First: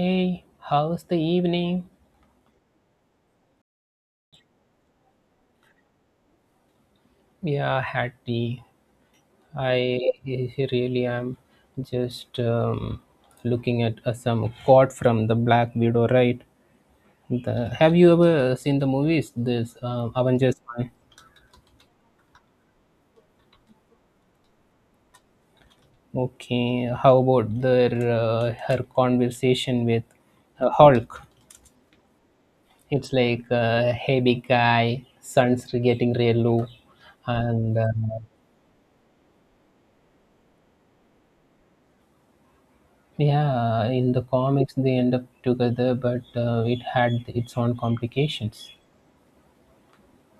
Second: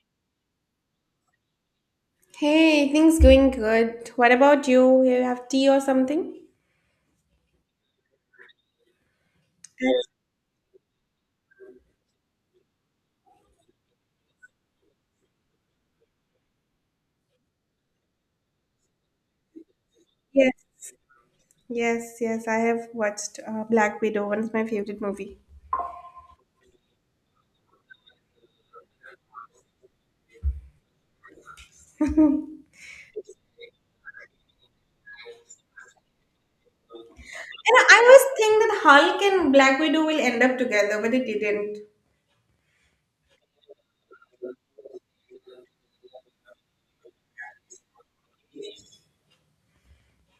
Hey, how's the evening? Hey, things going good. What about you? You have tea or something? Yeah, I had tea. Yes, I really am just looking at some quote from the Black Widow, right? Have you ever seen the movies? This yes, Avengers one. yes, I have watched Black Widow, one of my favorite movie. Okay, how about their her conversation with Hulk? It's like, hey big guy, sun's getting real low, and And I always think that Hulk and Black Widow will end up together, but it didn't. yeah, in the comics they end up together, but it had its own complications.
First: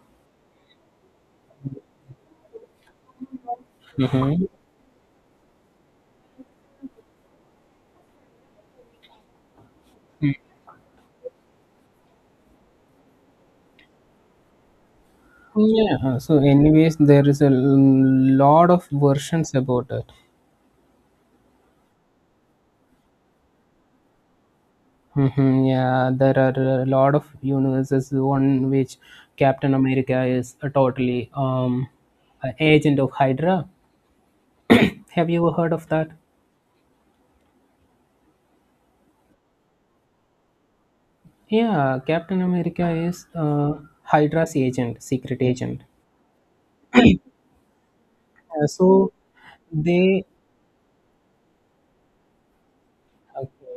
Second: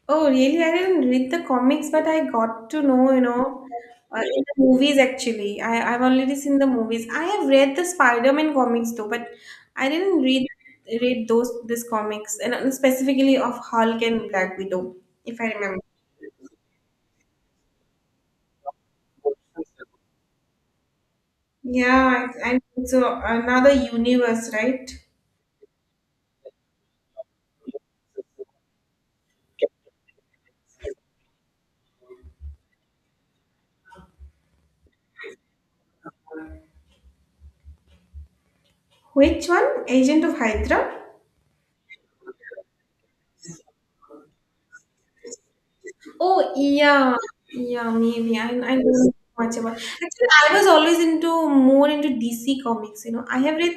Oh, really? I didn't read the comics, but I got to know, in hmm the movies actually. I've already seen the movies. I have read the Spider-Man comics though, but I didn't read those this comics and specifically of Hulk and Black Widow, if I remember. Yeah, so anyways, there is a lot of versions about it. Yeah, I think so. Another universe, right? Yeah, there are a lot of universes. One which Captain America is a totally a agent of Hydra. Have you ever heard of that? Which one? Agent of Hydra? Yeah, Captain America is Hydra's agent, secret agent. Oh, yeah, yeah, maybe. I, Uh, I don't so know much about. they Actually, I was always into more into DC comics. You know, I uh, have read.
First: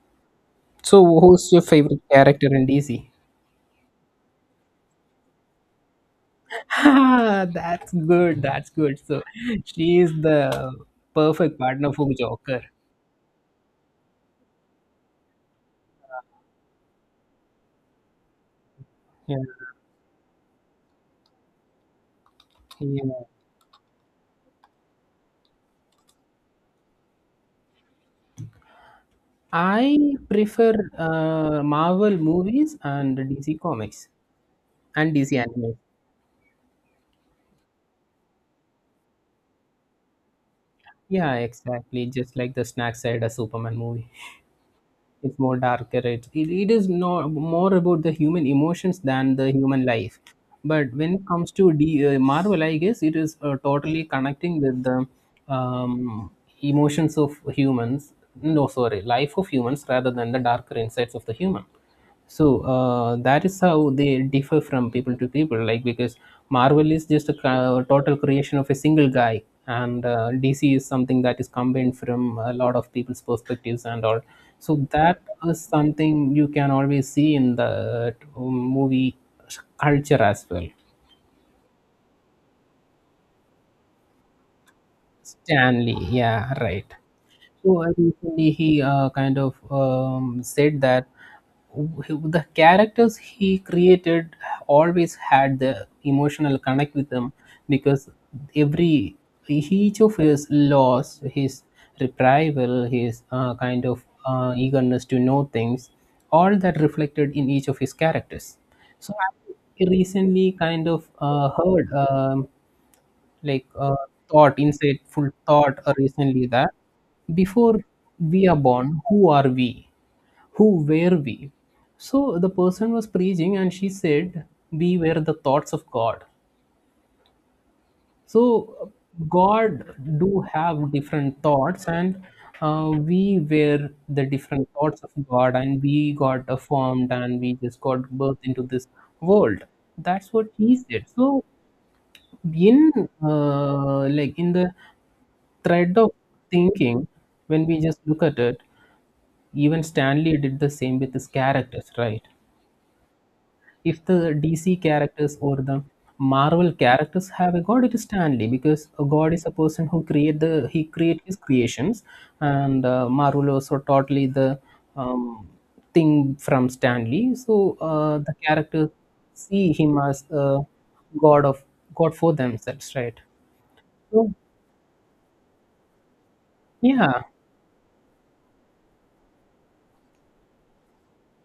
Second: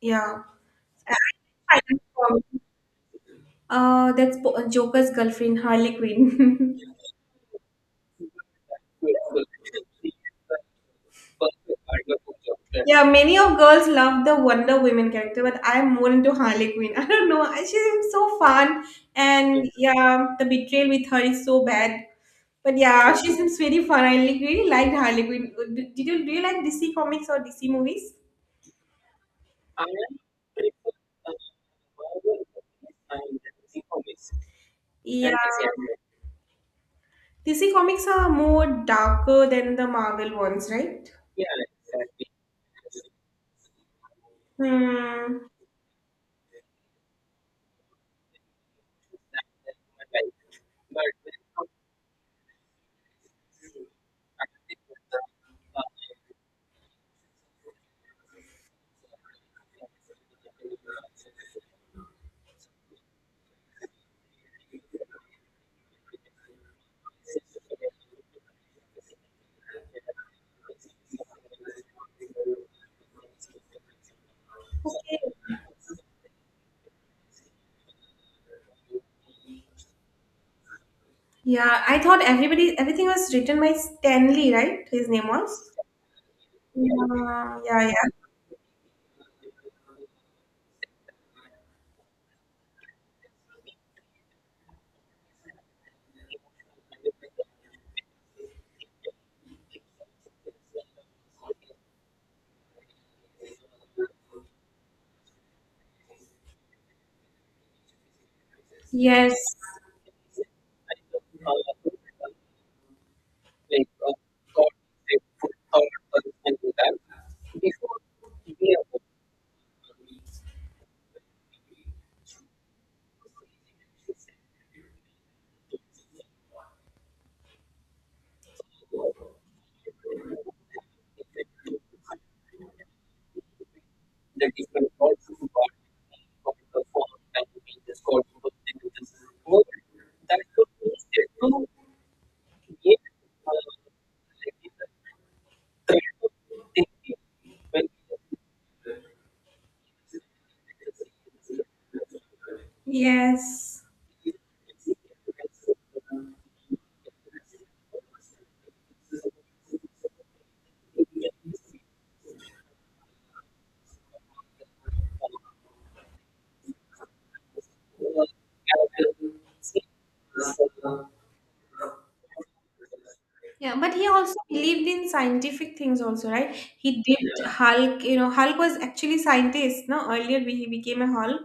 Yeah, so I who's your I favorite read character Spider-Man. in DC? That's Po- Joker's girlfriend, Harley Quinn. That's good. That's good. So she is the perfect partner for Joker. Yeah, many of girls love the Wonder Woman character, but I'm more into Harley Quinn. I don't know. I- She's so fun, Yeah, and yeah, the betrayal with her is so bad. But yeah, she yeah. seems very fun. I really liked Harley Quinn. Did you do you like DC comics or DC movies? I prefer Marvel movies and DC comics and Yeah, DC anime. DC comics are more darker than the Marvel ones, right? Yeah, exactly. Just like the snack side a Superman movie. It's Hmm. more darker, it is no more about the human emotions than the human life, but when it comes to Marvel, I guess it is totally connecting with the um, emotions of humans, no, sorry, life of humans rather than the darker insides of the human. So that is how they differ from people to people. Like, because Marvel is just a total creation of a single guy, and DC is something that is combined from a lot of people's perspectives and all. So Okay. that is something you can always see in the movie culture as well. Yeah, I thought everybody everything was written by Stanley, right? His name was. Stanley, yeah, right. Yeah, yeah, So yeah. recently he kind of said that the characters he created always had the emotional connect with them, because every each of his loss, his retrieval, his kind of eagerness to know things, all that reflected in each of his characters. So Yes, I recently kind of heard. Like uh, thought, insightful thought recently that before we are born, who are we? Who were we? So the person was preaching and she said, we were the thoughts of God. So God do have different thoughts, and we were the different thoughts of God, and we got formed and we just got birth into this world. That's what he said. So been like in the thread of thinking, when we just look at it, even Stanley did the same with his characters, right? yes. If the DC characters or the Marvel characters have a god, it is Stanley, because a god is a person who create the, he create his creations. And Marvel also totally the um, thing from Stanley. So the characters see him as a god, of god for themselves, right? Yeah, but he So. also believed in scientific things also, right? He did. Yeah. Yeah. Hulk, you know, Hulk was actually scientist, no? Earlier he became a Hulk,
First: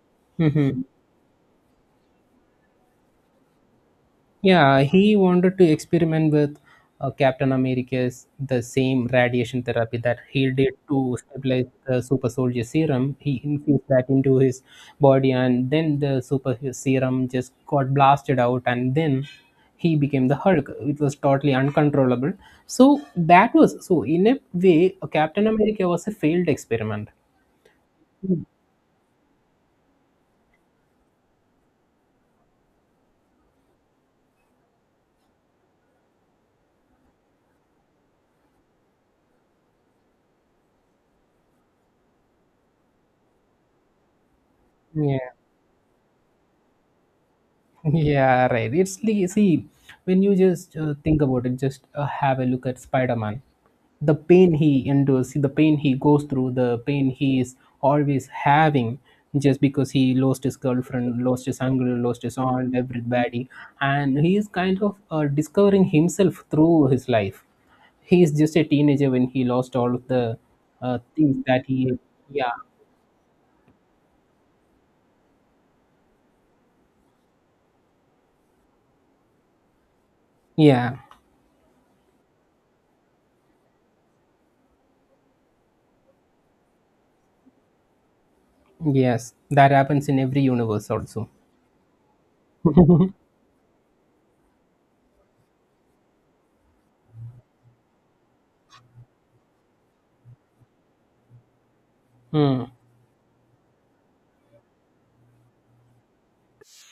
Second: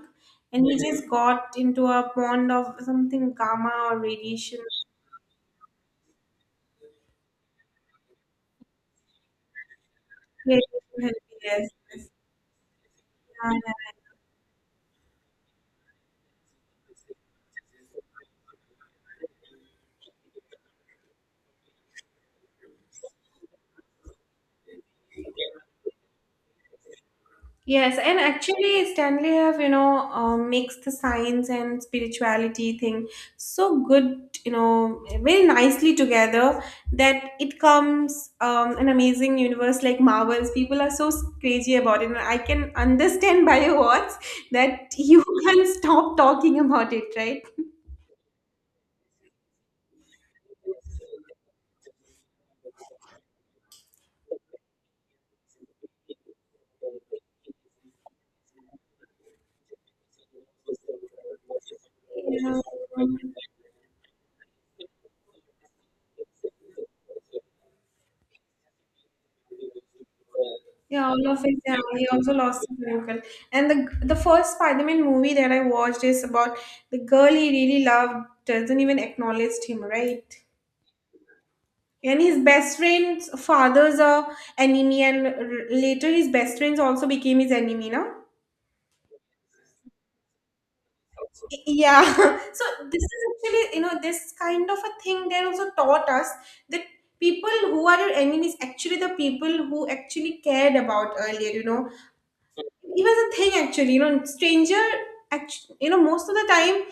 and he hmm just got into a pond of something gamma or radiation. Yeah, he wanted to experiment with Captain America's, the same radiation therapy that he did Radiation. to stabilize Yes, the yes. super soldier serum. He Yeah, yeah, yeah. infused that into his body, and then the super serum just got blasted out, and then he became the Hulk. It was totally uncontrollable. So that was, so in a way, Captain America was a failed experiment. Yes, and actually, Stanley have, you know, mixed the science and spirituality thing so good, you know, very nicely together that it comes an amazing universe like Marvels. People are so crazy about it. And I can understand by your words that you Yeah. can't stop talking about it, right? Yeah, right. It's like, see, when you just think about it, just have a look at Spider Man. The pain he endures, see, the pain he goes through, the pain he is always having, just because he lost his girlfriend, lost his uncle, lost his Yeah. aunt, everybody. And he is kind of discovering himself through his life. He is just a teenager when he lost all of the Yeah, all things of it. that Yeah, he, he also yeah, lost his uncle. And the first Spider-Man movie that I watched is about the girl he really loved doesn't even acknowledge him, right? yeah, And his best friend's father's a enemy, and later his best friends also became his enemy, no? yes, that happens in every universe also. Yeah. So this is actually, you know, this kind of a thing they also taught us that people who are your enemies actually the people who actually cared about earlier, you know, Hmm. it was a thing actually, you know, stranger, actually, you know, most of the time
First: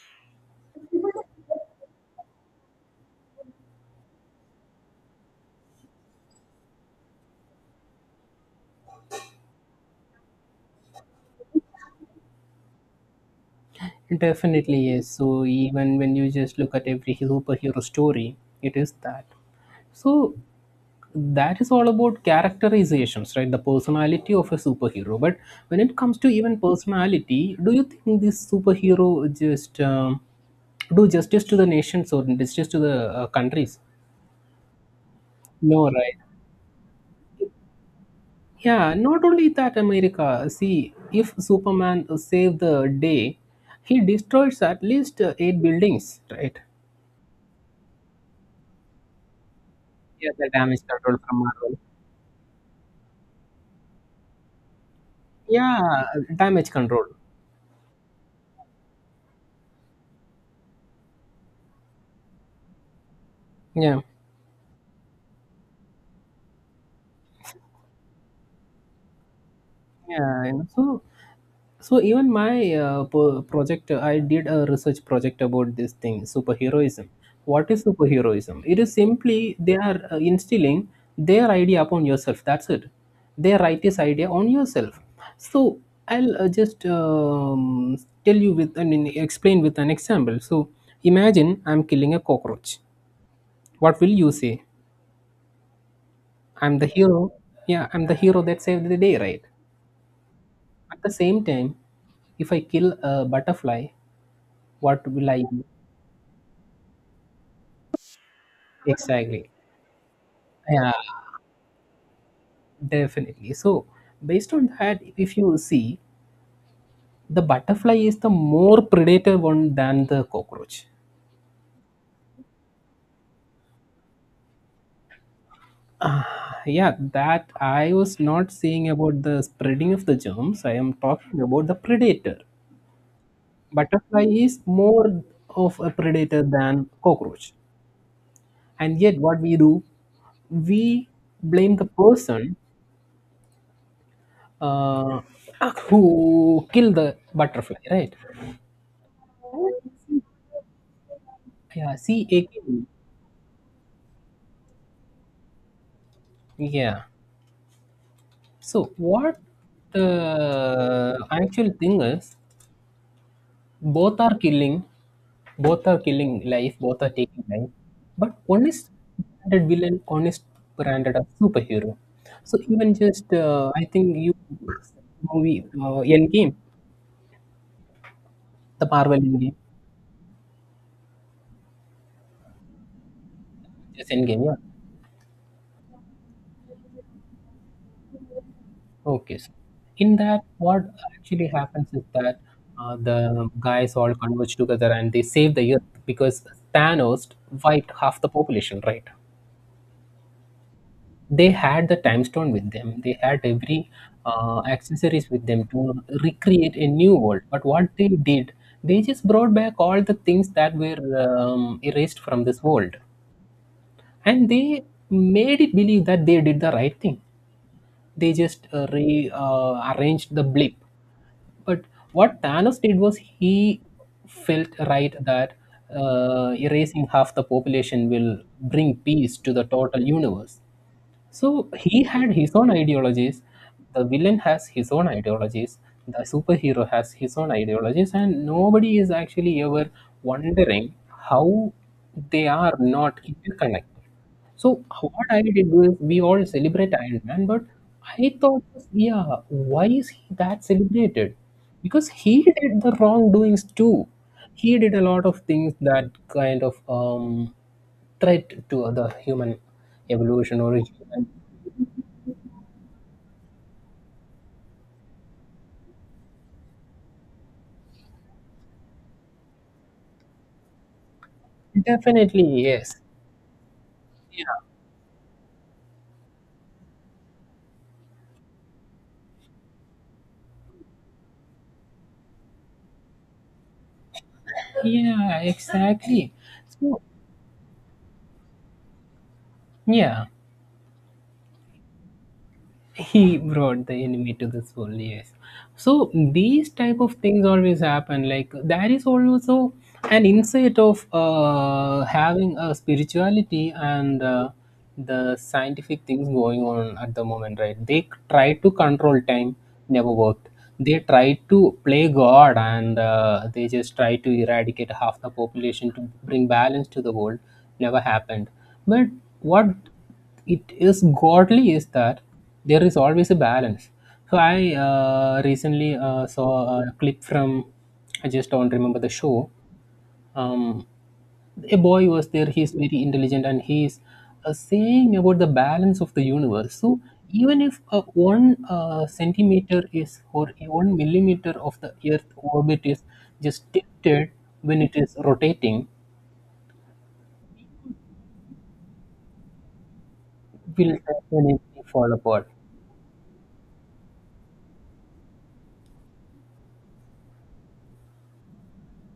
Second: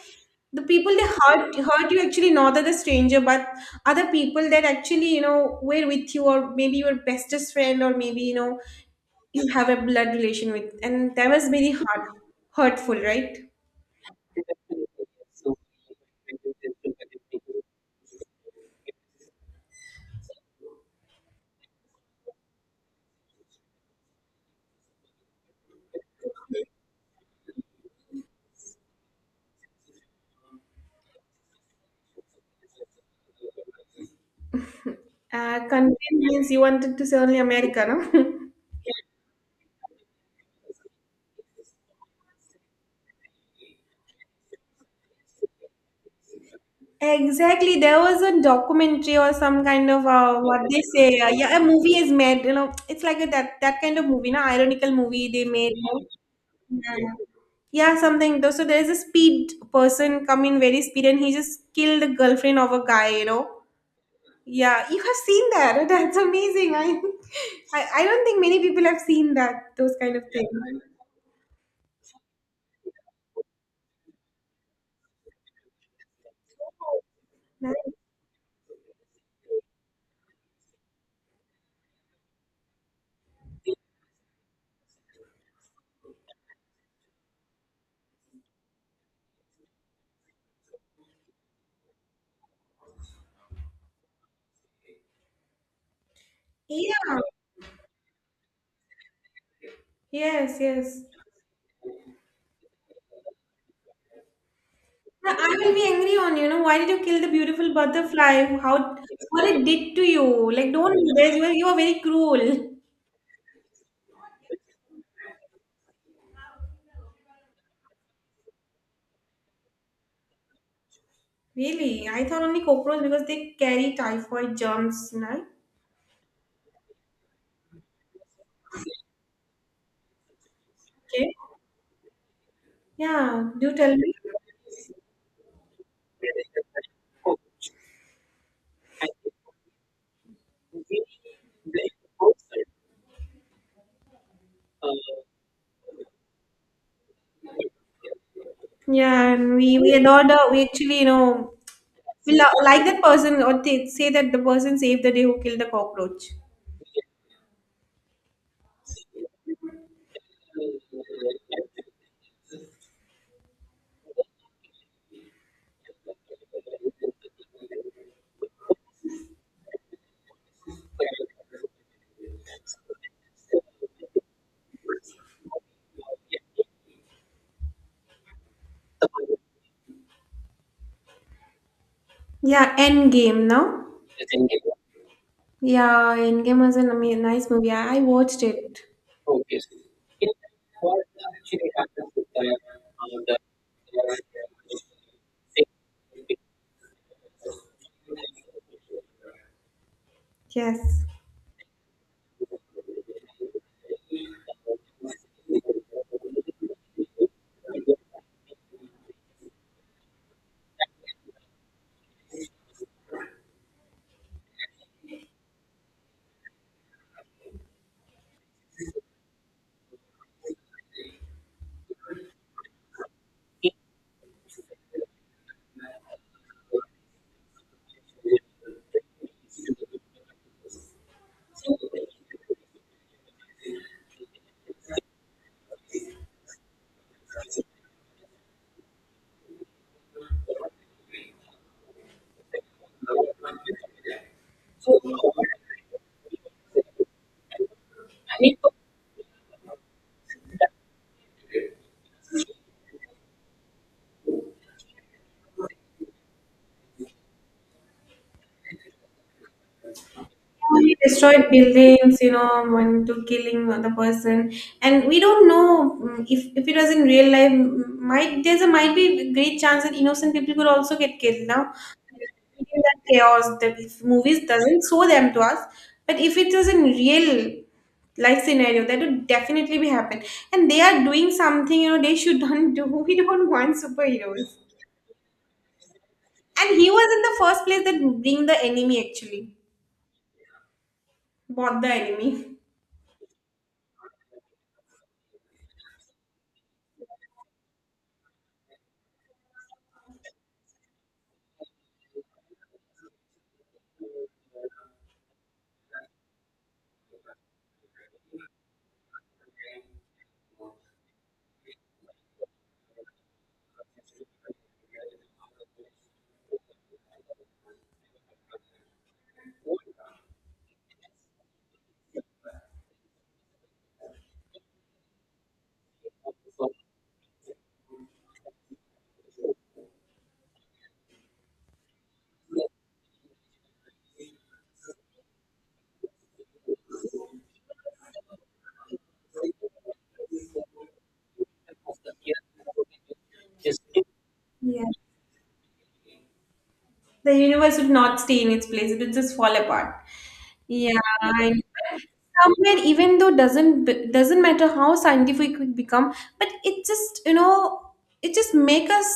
the people they hurt you, actually not that the stranger, but other people that actually, you know, were with you, or maybe your bestest friend, or maybe, you know, you have a blood relation with, and that was very hard, hurtful, right? Definitely, yes. So even when you just look at every superhero story, it is that. So that is all about characterizations, right? The personality of a superhero. But when it comes to even personality, do you think this superhero just do justice to the nations or justice to the countries? No, right? convenience you wanted to say only America, no? Yeah, not only that, America. See, if Superman saved the day, he destroys at least eight buildings, right? Exactly. There was a documentary or some kind of Yeah, the what damage they control say. From Yeah, a Marvel. movie is made. You know, it's like a, that kind of movie, na ironical movie they made. No? Yeah, damage control. Yeah. Yeah, something though. So there's a speed person come in very speed and he just killed the girlfriend of a guy, you know. Yeah, Yeah, you have seen that. That's amazing. I don't think many people have seen that, those kind of things. So, so even my project, I did a research project about this thing, superheroism. What is Nice. superheroism? It is simply they are instilling their idea upon yourself. That's it. They write this idea on yourself. So I'll just tell you with, I mean, explain with an example. So imagine I'm killing a cockroach. What will you say? I'm the Yeah. hero. Yeah, I'm the hero that saved the day, right? Yes, At yes. the same time, if I kill a butterfly, what will Now, I I do? will be angry on you, you know, why did you kill the beautiful butterfly? How what Exactly. it did to you? Like Yeah, don't do this. You are very cruel. definitely. So, based on that, if you see, the butterfly is the more predator one than the cockroach. Really? I thought only cockroach because they carry typhoid germs, you know. Ah, yeah, that I was not saying about the spreading of the germs. I am Okay. talking about the predator. Yeah, do tell me. Butterfly is more of a predator than cockroach. And yet, what we do, we blame the person uh, who killed the butterfly, right? Yeah, and we adore the we actually, you know, Yeah, see, we like again, that person, or they say that the person saved the day who killed the cockroach. yeah, so what the actual thing is, both are killing both are killing life, both are taking life, but one is branded villain, one is branded a superhero. So even just I think you movie, Endgame, the Marvel Endgame, Yeah, Endgame. Now, just Endgame, yeah. yeah, Endgame was a nice movie. I watched it. Okay, so in that, what actually happens is that the guys all converge together and they save the Earth because Thanos wiped half the population, right? Yes. They had the time stone with them. They had every accessories with them to recreate a new world. But what they did, they just brought back all the things that were erased from this world, and they made it believe that they did the right thing. They just rearranged arranged the blip. But what Thanos did was, he felt right that erasing half the population will bring peace to the total universe. So he had his own ideologies. The villain has his own ideologies. The superhero has his own ideologies, and nobody is actually ever wondering how they are not interconnected. So what I did was, we all celebrate Iron Man, but I thought, yeah, why is he that celebrated? Because he did the wrongdoings too. He did a lot of things that kind of threat to other human evolution or Yeah, he human, destroyed buildings, you know, when to killing the person, and we don't know, if it was in real life. Might there's a might be a great chance that innocent people could also get killed now. definitely, Creating yes, that chaos that if movies doesn't show them to us, but if it is in real life scenario that would definitely be happen, and they are doing something, you know, they shouldn't do. We don't want superheroes, yeah, exactly. and he So was in the first place that bring the enemy, actually yeah, bought the enemy. he brought the enemy to this world, yes. So these type of things always happen. Like, there is also an insight of having a spirituality and the scientific things going on at the moment, right? They try to control time, never worked. They try to play God, and they just try to eradicate half the population to bring balance to the world, never happened. But what it is godly is that there is always a balance. So I recently saw a clip from, I just don't remember the show. um, a boy was there, he's very intelligent, and he's saying about the balance of the universe. So even if one centimeter is or one millimeter of the earth orbit is just tilted when Yeah, it is rotating, the universe would not stay in its place, it would just fall apart. will Yeah, definitely and fall apart. somewhere even though doesn't doesn't matter how scientific we become, but it just, you know, it just make us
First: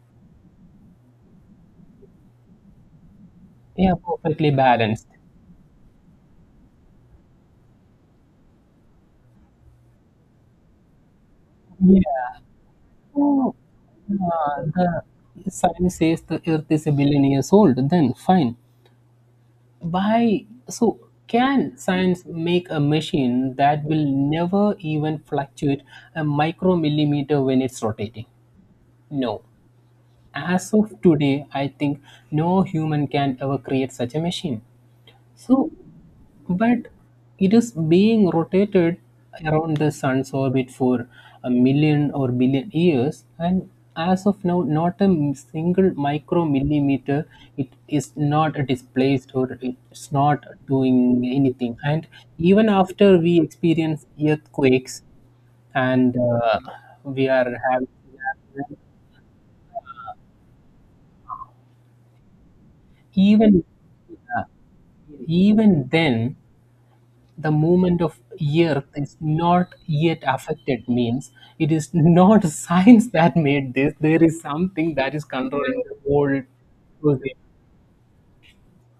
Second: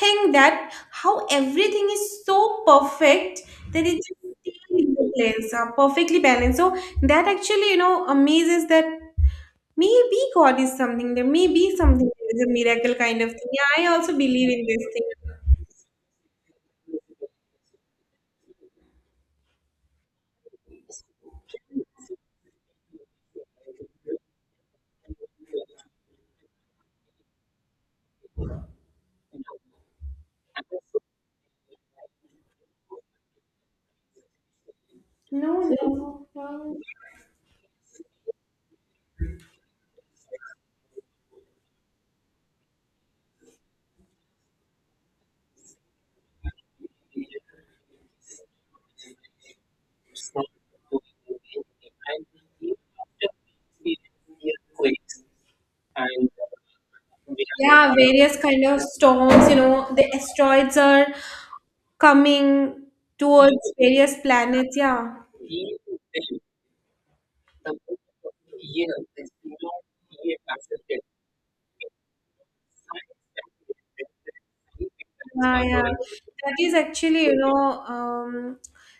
think that how everything is so perfect that They are it just perfectly stays in balanced. the place, perfectly balanced. So that actually, you know, amazes that maybe God is something there, may be something there Yeah. is a miracle kind of Oh, thing. Yeah, I also believe in this thing. the science says the earth is a billion years old, then fine. Why? So, can science make a machine that will never even fluctuate a micromillimeter when it's rotating? No. As of today, I think no human can ever create such a machine. No, So, no, no. but it is being rotated around the sun's orbit for a million or billion years, and as of now, not a single micromillimeter, it is not displaced or it's not doing anything. And even after we experience earthquakes and we are having, Have. Yeah, various kind of storms, you know, the asteroids are coming even, towards various planets. Yeah. even then the movement of earth is not yet affected, means it is not science that made this. There is something that is Yeah, yeah. controlling the whole That is actually, you process. know,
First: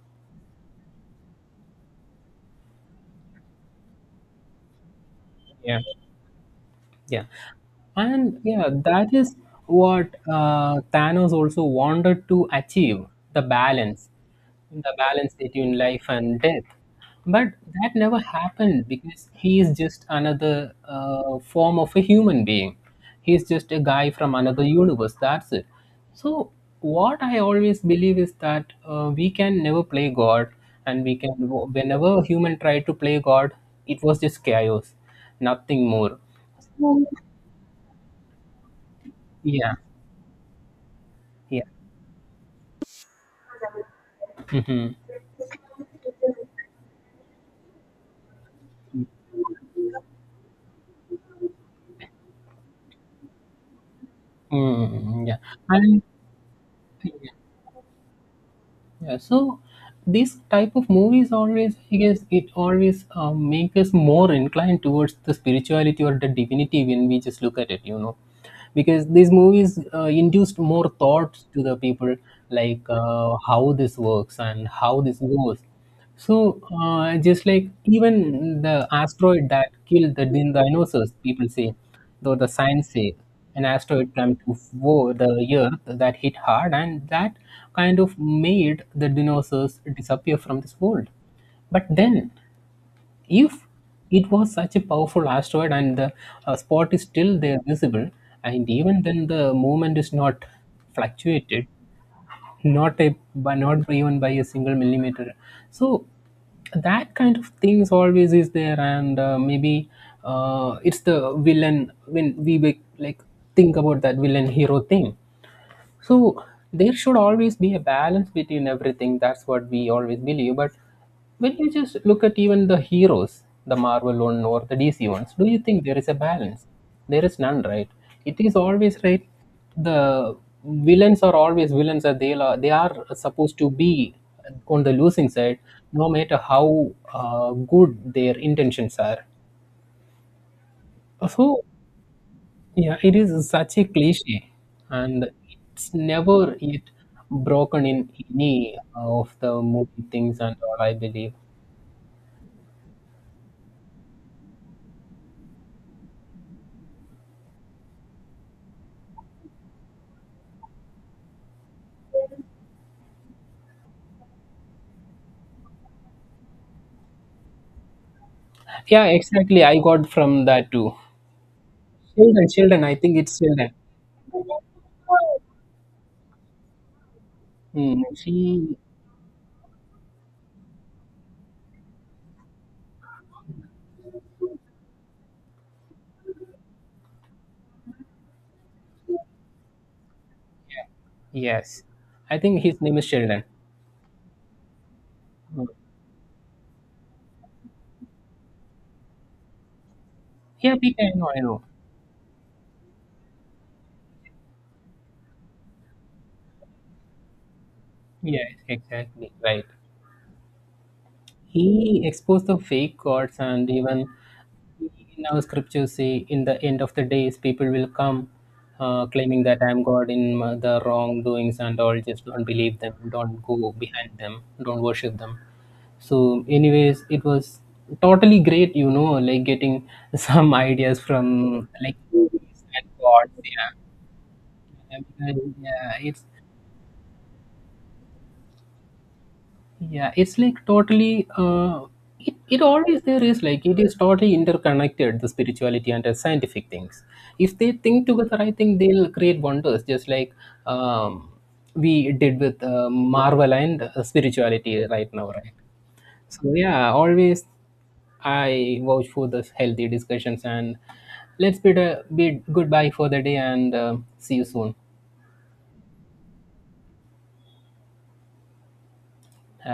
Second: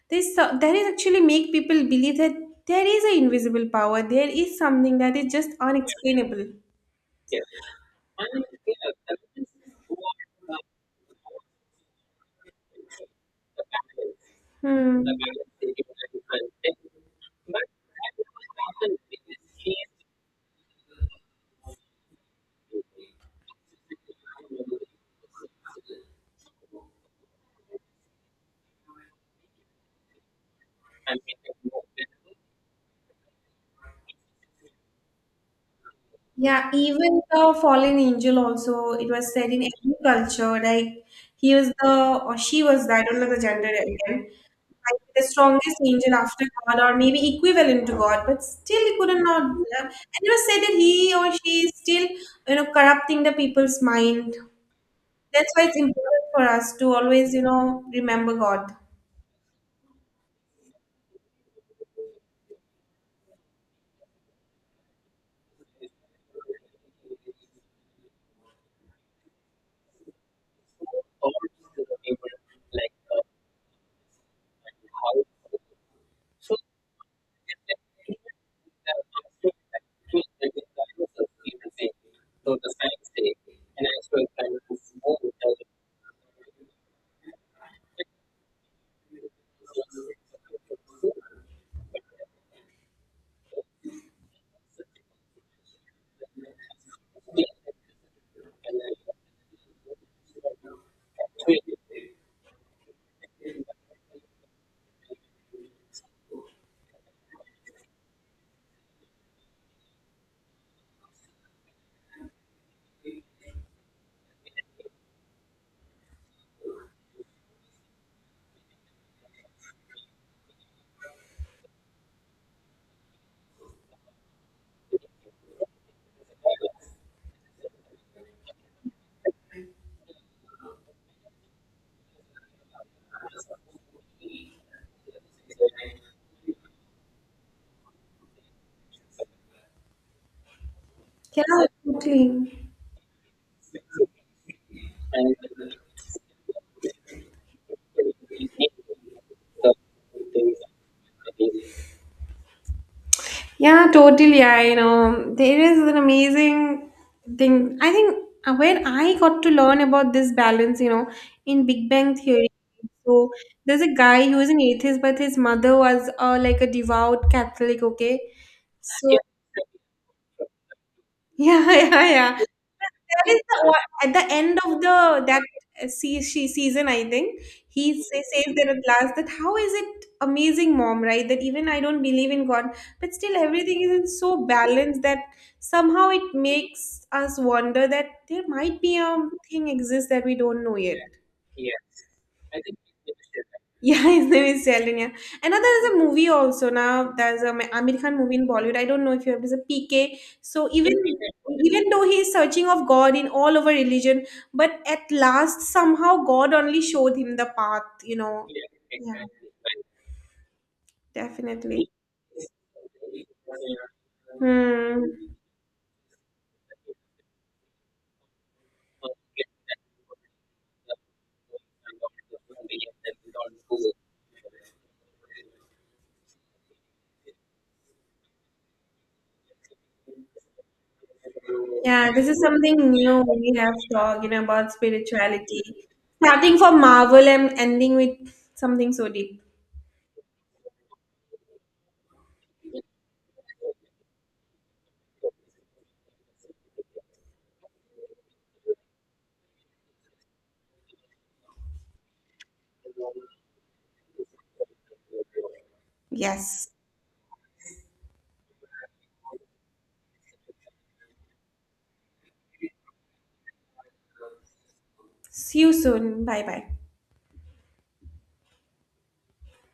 this that is actually make people believe that there is an invisible power. There is something that is just Yeah. unexplainable. Yeah. And yeah, that is what Thanos also wanted to achieve, the balance, the Hmm. balance between life and death. But that never happened because he is just another form of a human being. He's just a guy from another universe. That's it. So, what I always believe is that we can never play God, and we can, whenever human tried to play God, it was just chaos, nothing more. Yeah, even the fallen angel also, it was said in Yeah. every culture, like he Yeah. was the, or she was the, I don't know the gender again, Mm-hmm. like the strongest angel after God, or maybe equivalent to God, but still he couldn't not, and it was said that he or she is still, you know, corrupting the people's mind. Mm, yeah. That's why it's And important for us to always, you know, remember God. yeah, so this type of movies always, I guess, it always make us more inclined towards the spirituality or the divinity when we just look at it, you know, because these movies induced more thoughts to the people, like how this works and how this goes. So, just like even the asteroid that killed the dinosaurs, people say, though the science say, an asteroid came to the Earth that hit hard, and that kind of made the dinosaurs disappear from this world. But then, if it was such a powerful asteroid and the spot is still there visible, and even then the movement is not fluctuated, not a by, not even by a single millimeter. So that kind of things always is there, and maybe it's the villain, when we like think about that villain hero thing. So there should always be a balance between everything. That's what we always believe. But when you just look at even the heroes, the Marvel one or the DC ones, do you think there is a balance? There is none, right? It is always right. The villains are always villains, and they are supposed to be on the losing side, no matter how good their intentions are. Yeah, So absolutely. yeah, it is such a cliche, and it's never yet broken in any of the movie things and all, I believe. Yeah, totally. I know. There is an amazing thing. I think when I got to learn about this balance, you know, in Big Bang Theory. So there's a guy who is an atheist, but his mother was like a devout Catholic, okay? Yeah, So exactly. I got from that too. yeah, yeah, yeah. Sheldon. I think That it's is Sheldon. the at the end of the that see she season, I think Hmm. he says there she, at last that how is it amazing, mom, right? That even I don't believe in God, but still everything is in so balanced that somehow it makes us wonder that there might be a thing exists that we don't know yet. yes, I think his name is Sheldon. Yeah, his name is Shalanya. Hmm. Another is a movie also. Now there's a Amir Khan movie in Bollywood. I don't know if you have this a PK. So I know, I know. even though he is searching of God in all over religion, but at last somehow God only showed him the path. You know. Yeah, Yeah, exactly. Right. definitely. He exposed the fake gods, and even Hmm. in our scriptures say, in the end of the days, people will come claiming that I'm God in the wrongdoings and all. Just don't believe them. Don't go behind them. Don't worship them. So, anyways, it was totally great, you know, like getting some ideas from like Yeah, this is movies and something new gods. we Yeah, have talked, you know, about I spirituality, yeah, it's starting from Marvel and ending with something so deep. Yeah, it's like totally. It always, there is like, it is totally interconnected, the spirituality and the scientific things. If they think together, I think they'll create wonders. Just like um, we did with Marvel and spirituality right now, right? So Yes. yeah, always I vouch for the healthy discussions and let's bid a bid goodbye for the day and see you soon. See you soon. Bye bye. Have